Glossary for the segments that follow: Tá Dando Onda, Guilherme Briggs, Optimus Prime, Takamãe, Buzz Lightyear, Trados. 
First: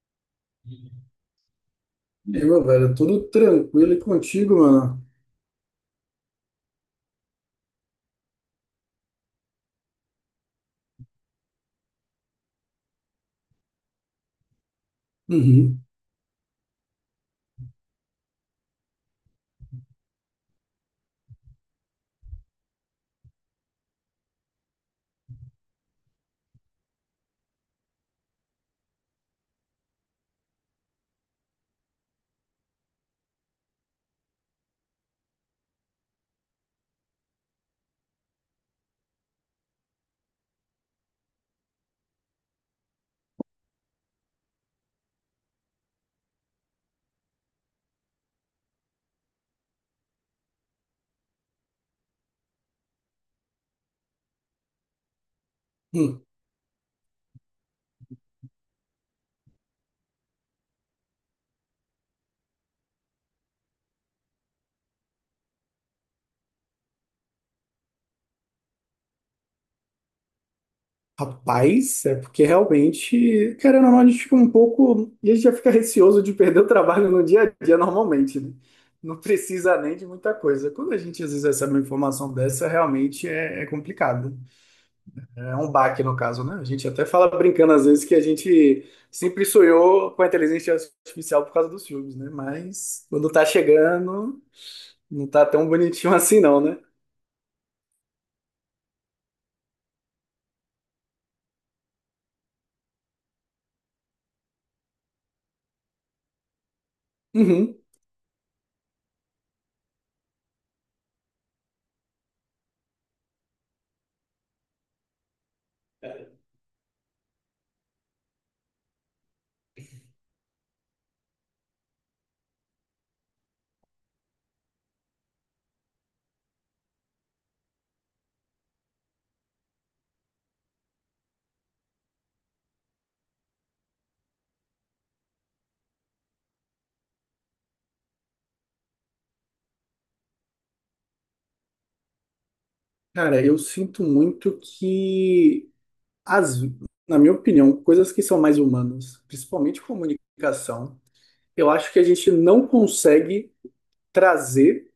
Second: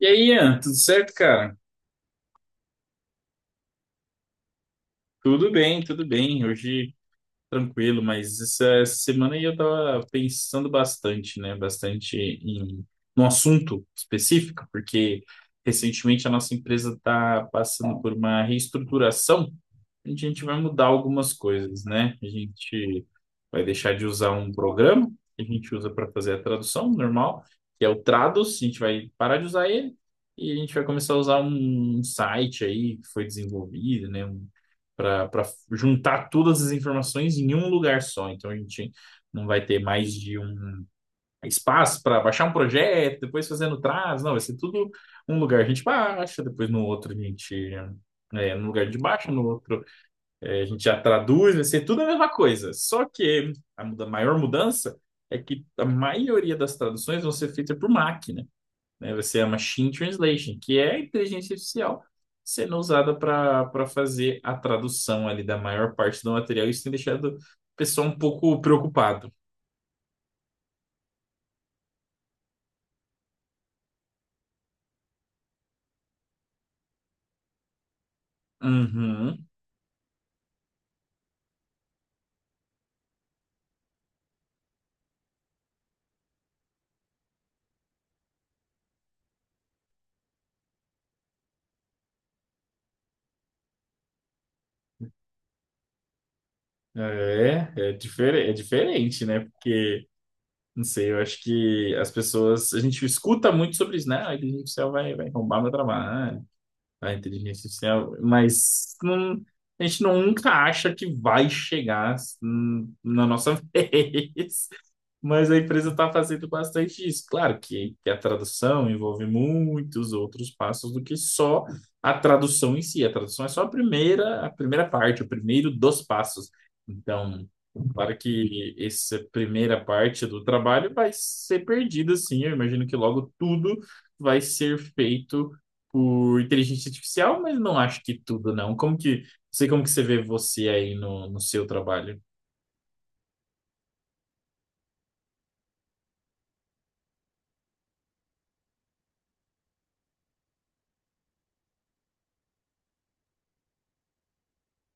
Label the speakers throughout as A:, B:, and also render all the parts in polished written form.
A: E aí, Ian, tudo certo, cara?
B: Meu, velho, tudo tranquilo e contigo, mano.
A: Tudo bem, tudo bem. Hoje tranquilo, mas essa semana aí eu tava pensando bastante, né? Bastante em um assunto específico, porque
B: Uhum.
A: recentemente a nossa empresa está passando por uma reestruturação, onde a gente vai mudar algumas coisas, né? A gente vai deixar de usar um programa que a gente usa para fazer a tradução normal, que é o Trados, a gente vai parar de usar ele e a gente vai começar a usar um site aí que foi desenvolvido, né, um, para juntar todas as informações em um lugar só. Então a gente não vai ter mais de um espaço para baixar um projeto, depois fazendo trás, não, vai ser tudo um lugar a gente baixa, depois no outro a gente é, no lugar de baixo, no outro é, a gente já traduz, vai ser tudo a mesma coisa. Só que a maior mudança é que a
B: Hum.
A: maioria das traduções vão ser feitas por máquina, né? Vai ser a machine translation, que é a inteligência artificial sendo usada para fazer a tradução ali da maior parte do material. Isso tem deixado o pessoal um pouco preocupado.
B: Rapaz, é porque realmente, querendo ou não, a gente fica um pouco. E a gente já fica receoso de perder o trabalho no dia a dia normalmente, né? Não
A: Uhum.
B: precisa nem de muita coisa. Quando a gente às vezes recebe uma informação dessa, realmente é complicado. É um baque, no caso, né? A gente até fala brincando às vezes que a gente sempre sonhou com a inteligência artificial por causa dos filmes, né? Mas quando tá chegando, não tá tão bonitinho assim, não, né?
A: É, é, difer é diferente, né? Porque, não sei, eu acho que as pessoas. A gente escuta muito sobre isso, né? Ah, a inteligência artificial vai, vai roubar meu trabalho. A inteligência
B: Uhum.
A: artificial, mas a gente nunca acha que vai chegar na nossa vez. Mas a empresa está fazendo bastante isso. Claro que a tradução envolve muitos outros passos do que só a tradução em si. A tradução é só a primeira parte, o primeiro dos passos. Então, claro que essa primeira parte do trabalho vai ser perdida, sim. Eu imagino que logo tudo vai ser feito por inteligência artificial, mas não acho que tudo, não. Como que, sei como que você vê você aí no seu trabalho.
B: Cara, eu sinto muito que, as, na minha opinião, coisas que são mais humanas, principalmente comunicação, eu acho que a gente não consegue trazer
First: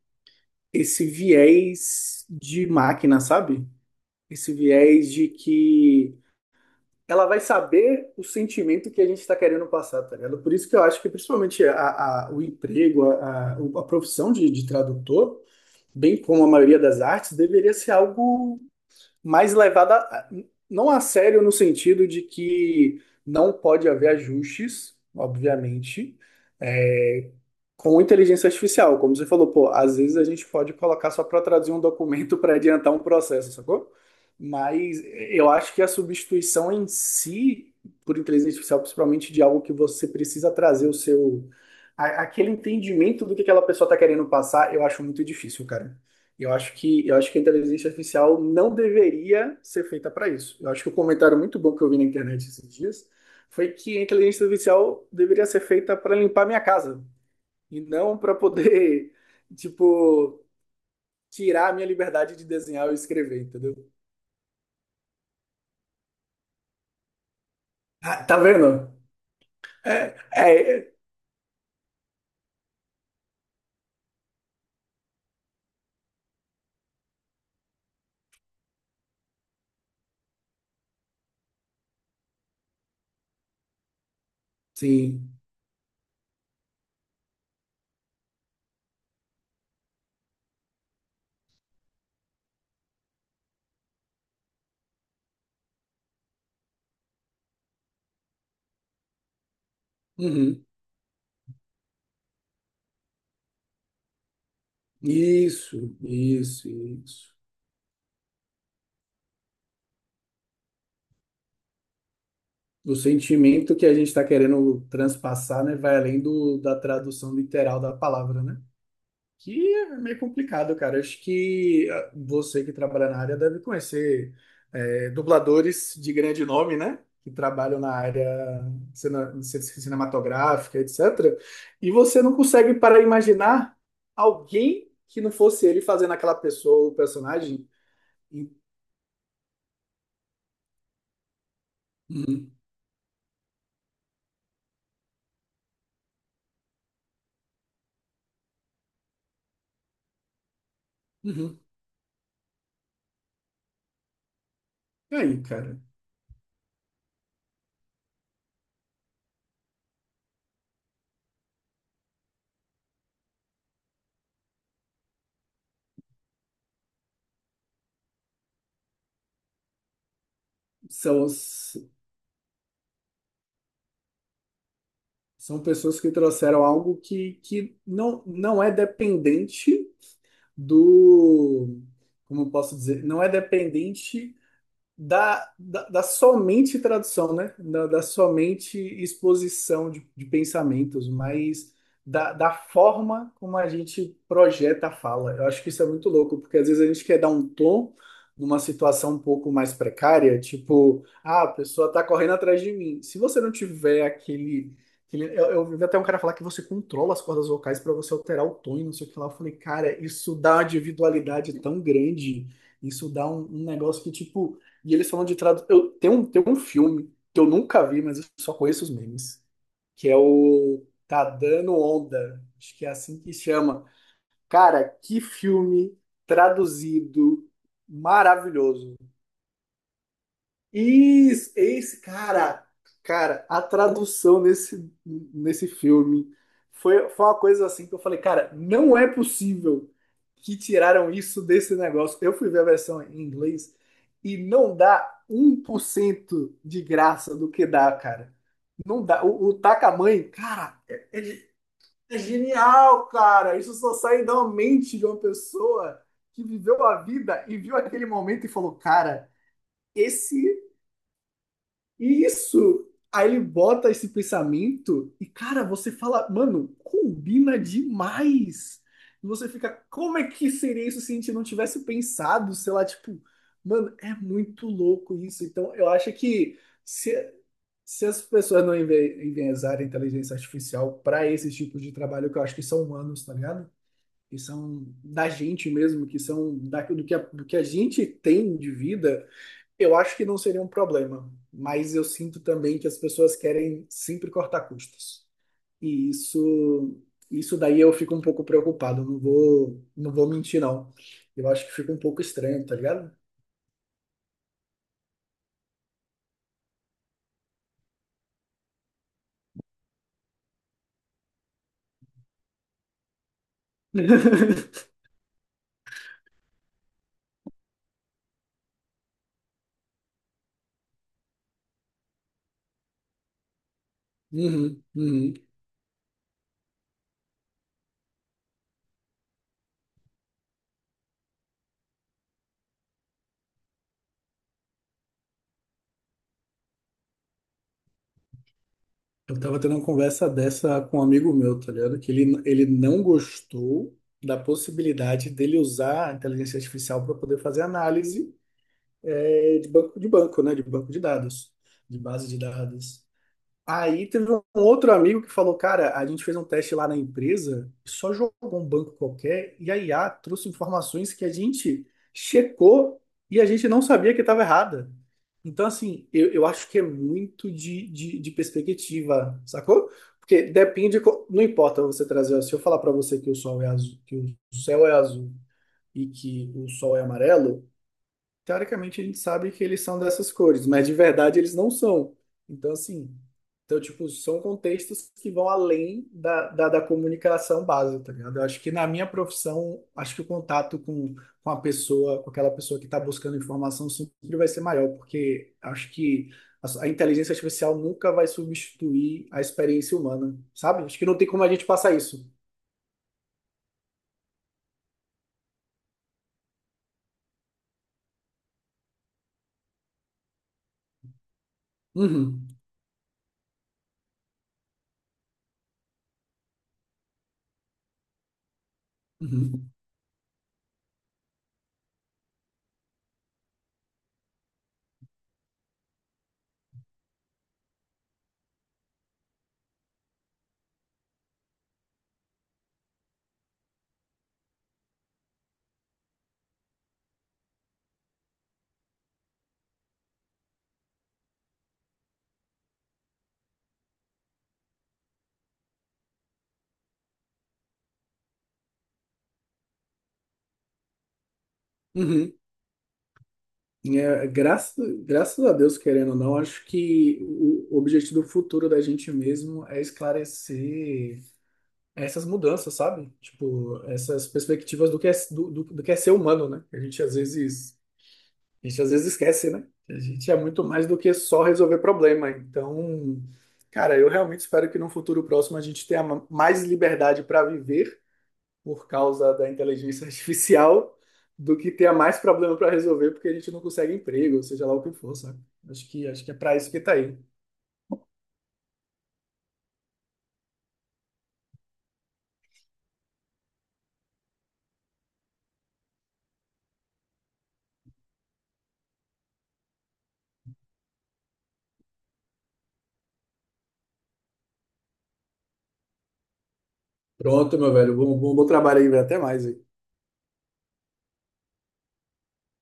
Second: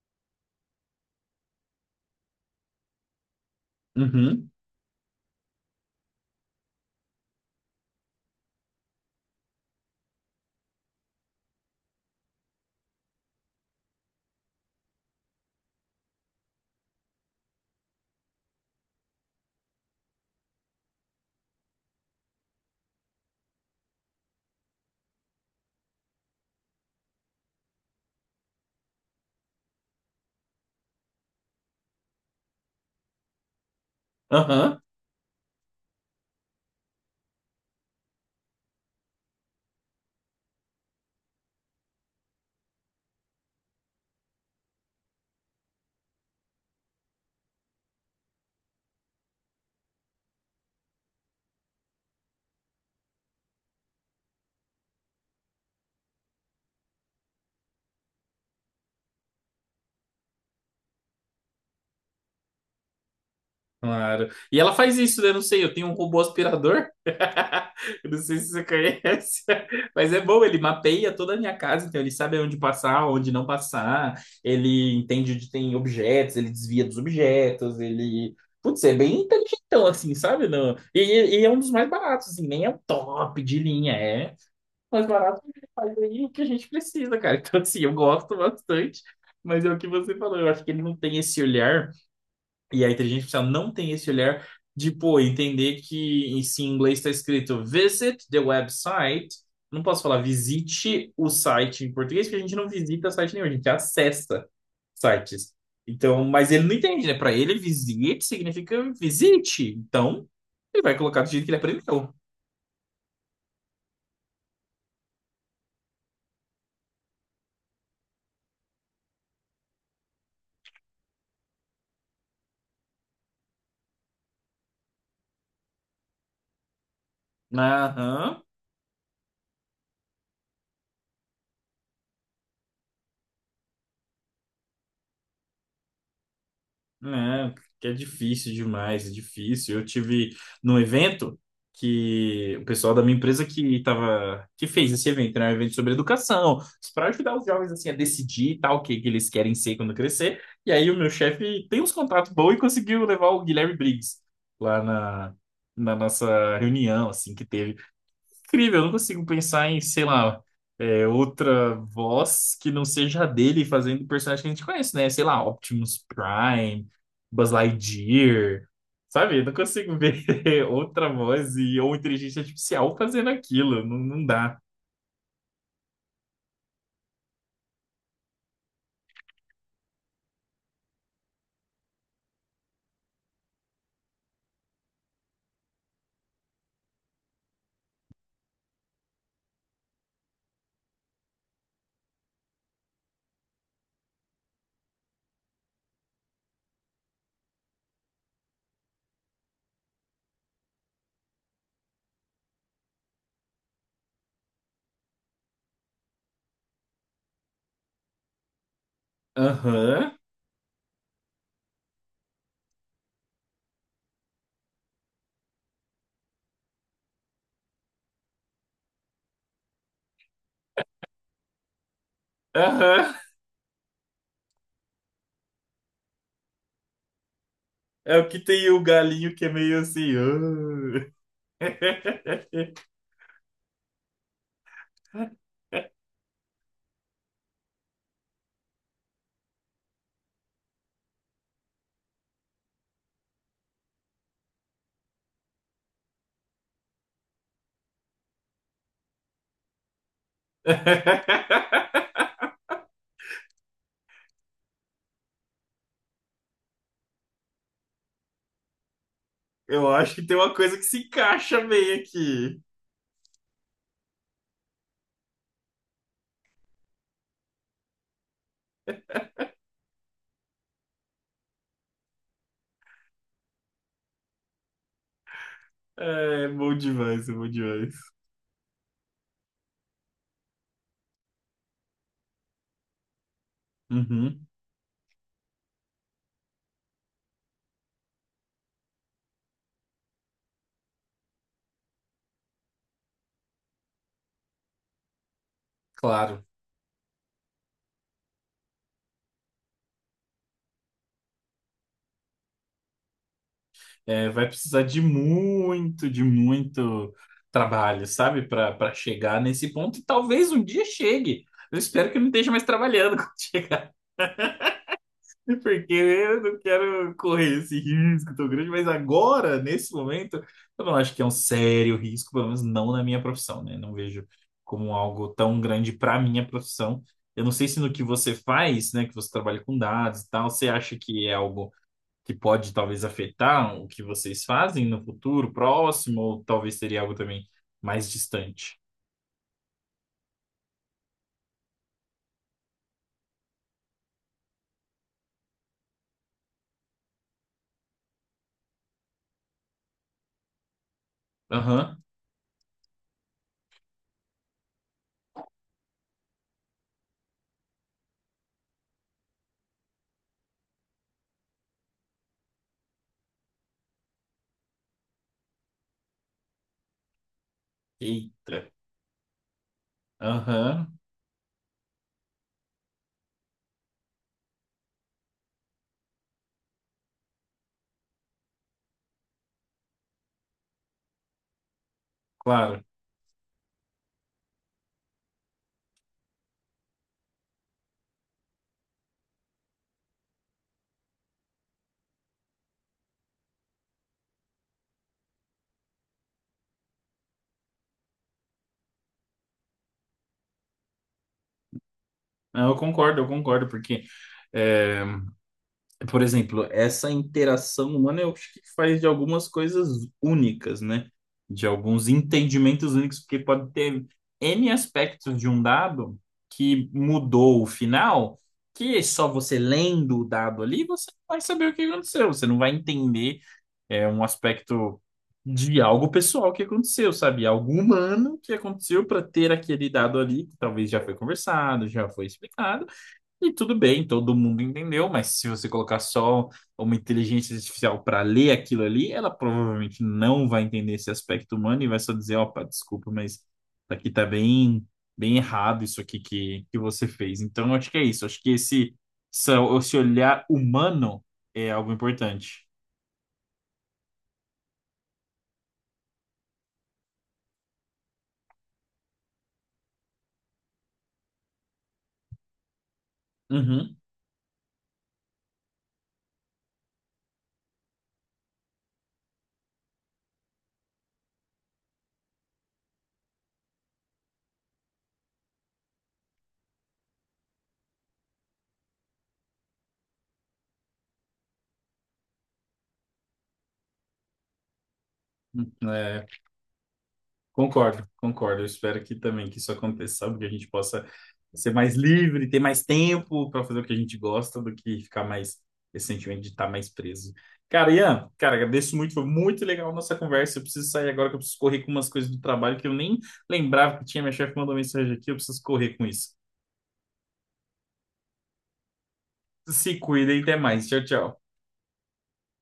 B: esse viés de máquina, sabe?
A: Uhum,
B: Esse viés de que ela vai saber o sentimento que a gente está querendo passar, tá ligado? Por isso que eu acho que, principalmente, o emprego, a profissão de tradutor, bem como a maioria das artes, deveria ser algo. mas levada a- não a sério no sentido de que não pode haver ajustes, obviamente, é, com inteligência artificial. Como você falou, pô, às vezes a gente pode colocar só para traduzir um documento para adiantar um processo, sacou?
A: aham,
B: Mas eu acho que a substituição em si, por inteligência artificial, principalmente de algo que você precisa trazer o seu. Aquele entendimento do que aquela pessoa está querendo passar, eu acho muito difícil, cara. Eu acho que a inteligência artificial não deveria ser feita para isso. Eu acho que o comentário muito bom que eu vi na internet esses dias foi que a inteligência artificial deveria ser feita para limpar minha casa e não para poder, tipo, tirar a minha liberdade de desenhar ou escrever, entendeu?
A: claro. E ela faz isso, né? Não sei, eu tenho um robô aspirador. Eu não
B: Ah, tá
A: sei se você
B: vendo?
A: conhece, mas é bom, ele
B: É,
A: mapeia toda a minha casa, então ele sabe onde passar, onde não passar, ele entende onde tem objetos, ele desvia dos objetos, ele... Putz, é bem inteligentão, assim, sabe? Não... E, e é um dos mais baratos, assim, nem é o top de linha, é mais
B: sim.
A: barato que faz aí o que a gente precisa, cara. Então, assim, eu gosto bastante, mas é o que você falou. Eu acho que ele não tem esse olhar, e a inteligência artificial não tem esse olhar de, pô, entender que se em inglês está escrito visit the website, não posso falar
B: Uhum.
A: visite o site em português, porque a gente não visita site nenhum, a gente acessa sites.
B: Isso,
A: Então, mas ele
B: isso,
A: não entende, né? Para
B: isso.
A: ele, visit significa visite. Então, ele vai colocar do jeito que ele aprendeu.
B: O sentimento que a gente está querendo transpassar, né, vai além do, da tradução literal da palavra, né? Que é meio complicado, cara. Acho que ah, você que trabalha na área deve conhecer dubladores de grande nome, né? Que trabalham na área
A: Aham.
B: cinematográfica, etc. E você não consegue para imaginar alguém que não fosse ele fazendo aquela pessoa, o
A: É,
B: personagem.
A: que é difícil demais, é difícil. Eu tive num evento
B: Uhum,
A: que o pessoal da minha empresa que tava, que fez esse evento, né? Um evento sobre educação, para ajudar os jovens assim a decidir e tal, o que, que eles querem ser quando crescer. E aí o meu
B: uhum.
A: chefe tem uns contatos bons e conseguiu levar o Guilherme Briggs lá
B: E aí, cara?
A: na nossa reunião, assim, que teve incrível, eu não consigo pensar em, sei lá, é, outra voz que não seja a dele fazendo o personagem que a gente conhece, né? Sei lá, Optimus Prime, Buzz Lightyear, sabe? Eu não consigo ver outra
B: São,
A: voz e, ou inteligência artificial fazendo aquilo, não, não dá.
B: são pessoas que trouxeram algo que não, não é dependente. Do, como eu posso dizer, não é dependente da somente tradução, né? Da somente exposição de pensamentos, mas da forma como a gente projeta a fala. Eu acho que isso é muito louco, porque às vezes a gente quer dar um tom numa situação um pouco mais precária, tipo, ah, a pessoa tá correndo atrás de mim. Se você não tiver aquele. Eu vi até um cara falar que você controla as cordas vocais para você alterar o tom e não sei o que lá. Eu falei, cara,
A: Aham,
B: isso dá uma individualidade tão grande, isso dá um negócio que, tipo, e eles falam de tradução. Eu tem um filme que eu nunca vi, mas eu só conheço os memes, que é o Tá Dando Onda. Acho que é
A: aham,
B: assim que chama. Cara, que filme traduzido
A: é o que tem o
B: maravilhoso.
A: galinho que é meio assim. "Ah".
B: Isso, esse cara, cara, a tradução nesse filme foi uma coisa assim que eu falei, cara, não é possível que tiraram isso desse negócio. Eu fui ver a versão em inglês e não dá 1% de graça do que dá, cara. Não dá. O Takamãe, cara, é genial, cara. Isso só sai da mente de uma pessoa que viveu a vida e viu aquele momento e falou, cara.
A: Eu acho que tem
B: Esse
A: uma coisa que se encaixa bem aqui.
B: isso! Aí ele bota esse pensamento e, cara, você fala, mano, combina demais. E você fica, como é que seria isso se a gente não tivesse pensado? Sei lá, tipo, mano, é muito louco isso. Então, eu acho
A: É
B: que
A: bom demais, é
B: se,
A: bom demais.
B: se as pessoas não enviesarem a inteligência artificial para esse tipo de trabalho, que eu acho que são humanos, tá ligado? Que
A: Uhum,
B: são da gente mesmo, que são da, do que a gente tem de vida. Eu acho que não seria um problema, mas eu sinto também que as pessoas querem sempre cortar custos. E
A: claro.
B: isso daí eu fico um pouco preocupado, não vou mentir, não. Eu acho que fica um pouco estranho, tá ligado?
A: É, vai precisar de muito trabalho, sabe? Para chegar nesse ponto. E talvez um dia chegue. Eu espero que eu não esteja mais trabalhando quando chegar, porque eu não quero correr esse risco tão grande. Mas agora, nesse momento, eu não acho que é um sério risco, pelo menos não na minha profissão, né? Não vejo
B: Uhum,
A: como algo
B: uhum.
A: tão grande para minha profissão. Eu não sei se no que você faz, né, que você trabalha com dados e tal, você acha que é algo que pode talvez afetar o que vocês fazem no futuro próximo, ou talvez seria algo também mais distante.
B: Eu tava tendo uma conversa dessa com um amigo meu, tá ligado? Que ele não gostou da possibilidade dele usar a inteligência artificial para poder fazer análise de banco, né? De banco de dados, de
A: Aham.
B: base de dados. Aí teve um outro amigo que falou, cara, a gente fez um teste lá na empresa, só jogou um banco qualquer e a IA trouxe informações que a gente checou e a gente não sabia que estava errada. Então, assim, eu acho que é muito de
A: Eita.
B: perspectiva, sacou? Porque
A: Aham.
B: depende, não importa você trazer, se eu falar para você que o sol é azul, que o céu é azul e que o sol é amarelo, teoricamente a gente sabe que eles são dessas cores, mas de verdade eles não são. Então,
A: Claro.
B: assim, então, tipo, são contextos que vão além da comunicação básica, tá ligado? Eu acho que na minha profissão, acho que o contato com, a pessoa, com aquela pessoa que está buscando informação, sempre vai ser maior, porque acho que a inteligência artificial nunca vai substituir a experiência humana, sabe? Acho que não tem como a gente passar isso.
A: Não, eu concordo, eu concordo, porque eh, por exemplo, essa interação humana eu acho que faz de algumas coisas únicas, né? De alguns
B: Uhum,
A: entendimentos únicos, porque pode ter N aspectos de um dado que mudou o final, que só você
B: uhum,
A: lendo o dado ali, você não vai saber o que aconteceu, você não vai entender é, um aspecto de algo pessoal que aconteceu, sabe? Algo humano que aconteceu para ter aquele dado ali, que talvez já foi conversado, já foi explicado e tudo bem, todo mundo entendeu, mas se você colocar só uma inteligência artificial para ler aquilo ali, ela provavelmente não vai entender esse aspecto humano e vai só dizer, opa, desculpa, mas aqui tá bem, bem errado isso aqui que você fez. Então, eu acho que é isso. Acho que esse, esse olhar humano é algo
B: uhum.
A: importante.
B: É, graças a Deus, querendo ou não, acho que o objetivo futuro da gente mesmo é esclarecer essas mudanças, sabe? Tipo,
A: Uhum.
B: essas perspectivas do que é ser humano, né? A gente às vezes esquece, né? A gente é muito mais do que só resolver problema. Então, cara, eu realmente espero que no futuro próximo a gente tenha mais liberdade para viver por causa da inteligência artificial do que ter mais problema para resolver porque a gente não consegue emprego, ou seja lá o que for, sabe? Acho que, acho
A: É,
B: que é para isso que tá aí.
A: concordo, concordo. Eu espero que também que isso aconteça, sabe? Que a gente possa ser mais livre, ter mais tempo para fazer o que a gente gosta do que ficar mais esse sentimento de estar mais preso. Cara, Ian, cara, agradeço muito, foi muito legal a nossa conversa. Eu preciso sair agora que eu preciso correr com umas coisas do trabalho que eu nem lembrava que tinha. Minha chefe mandou mensagem aqui, eu preciso correr com isso.
B: Pronto, meu velho. Bom trabalho aí, velho. Até mais aí.
A: Se cuida e até mais. Tchau, tchau.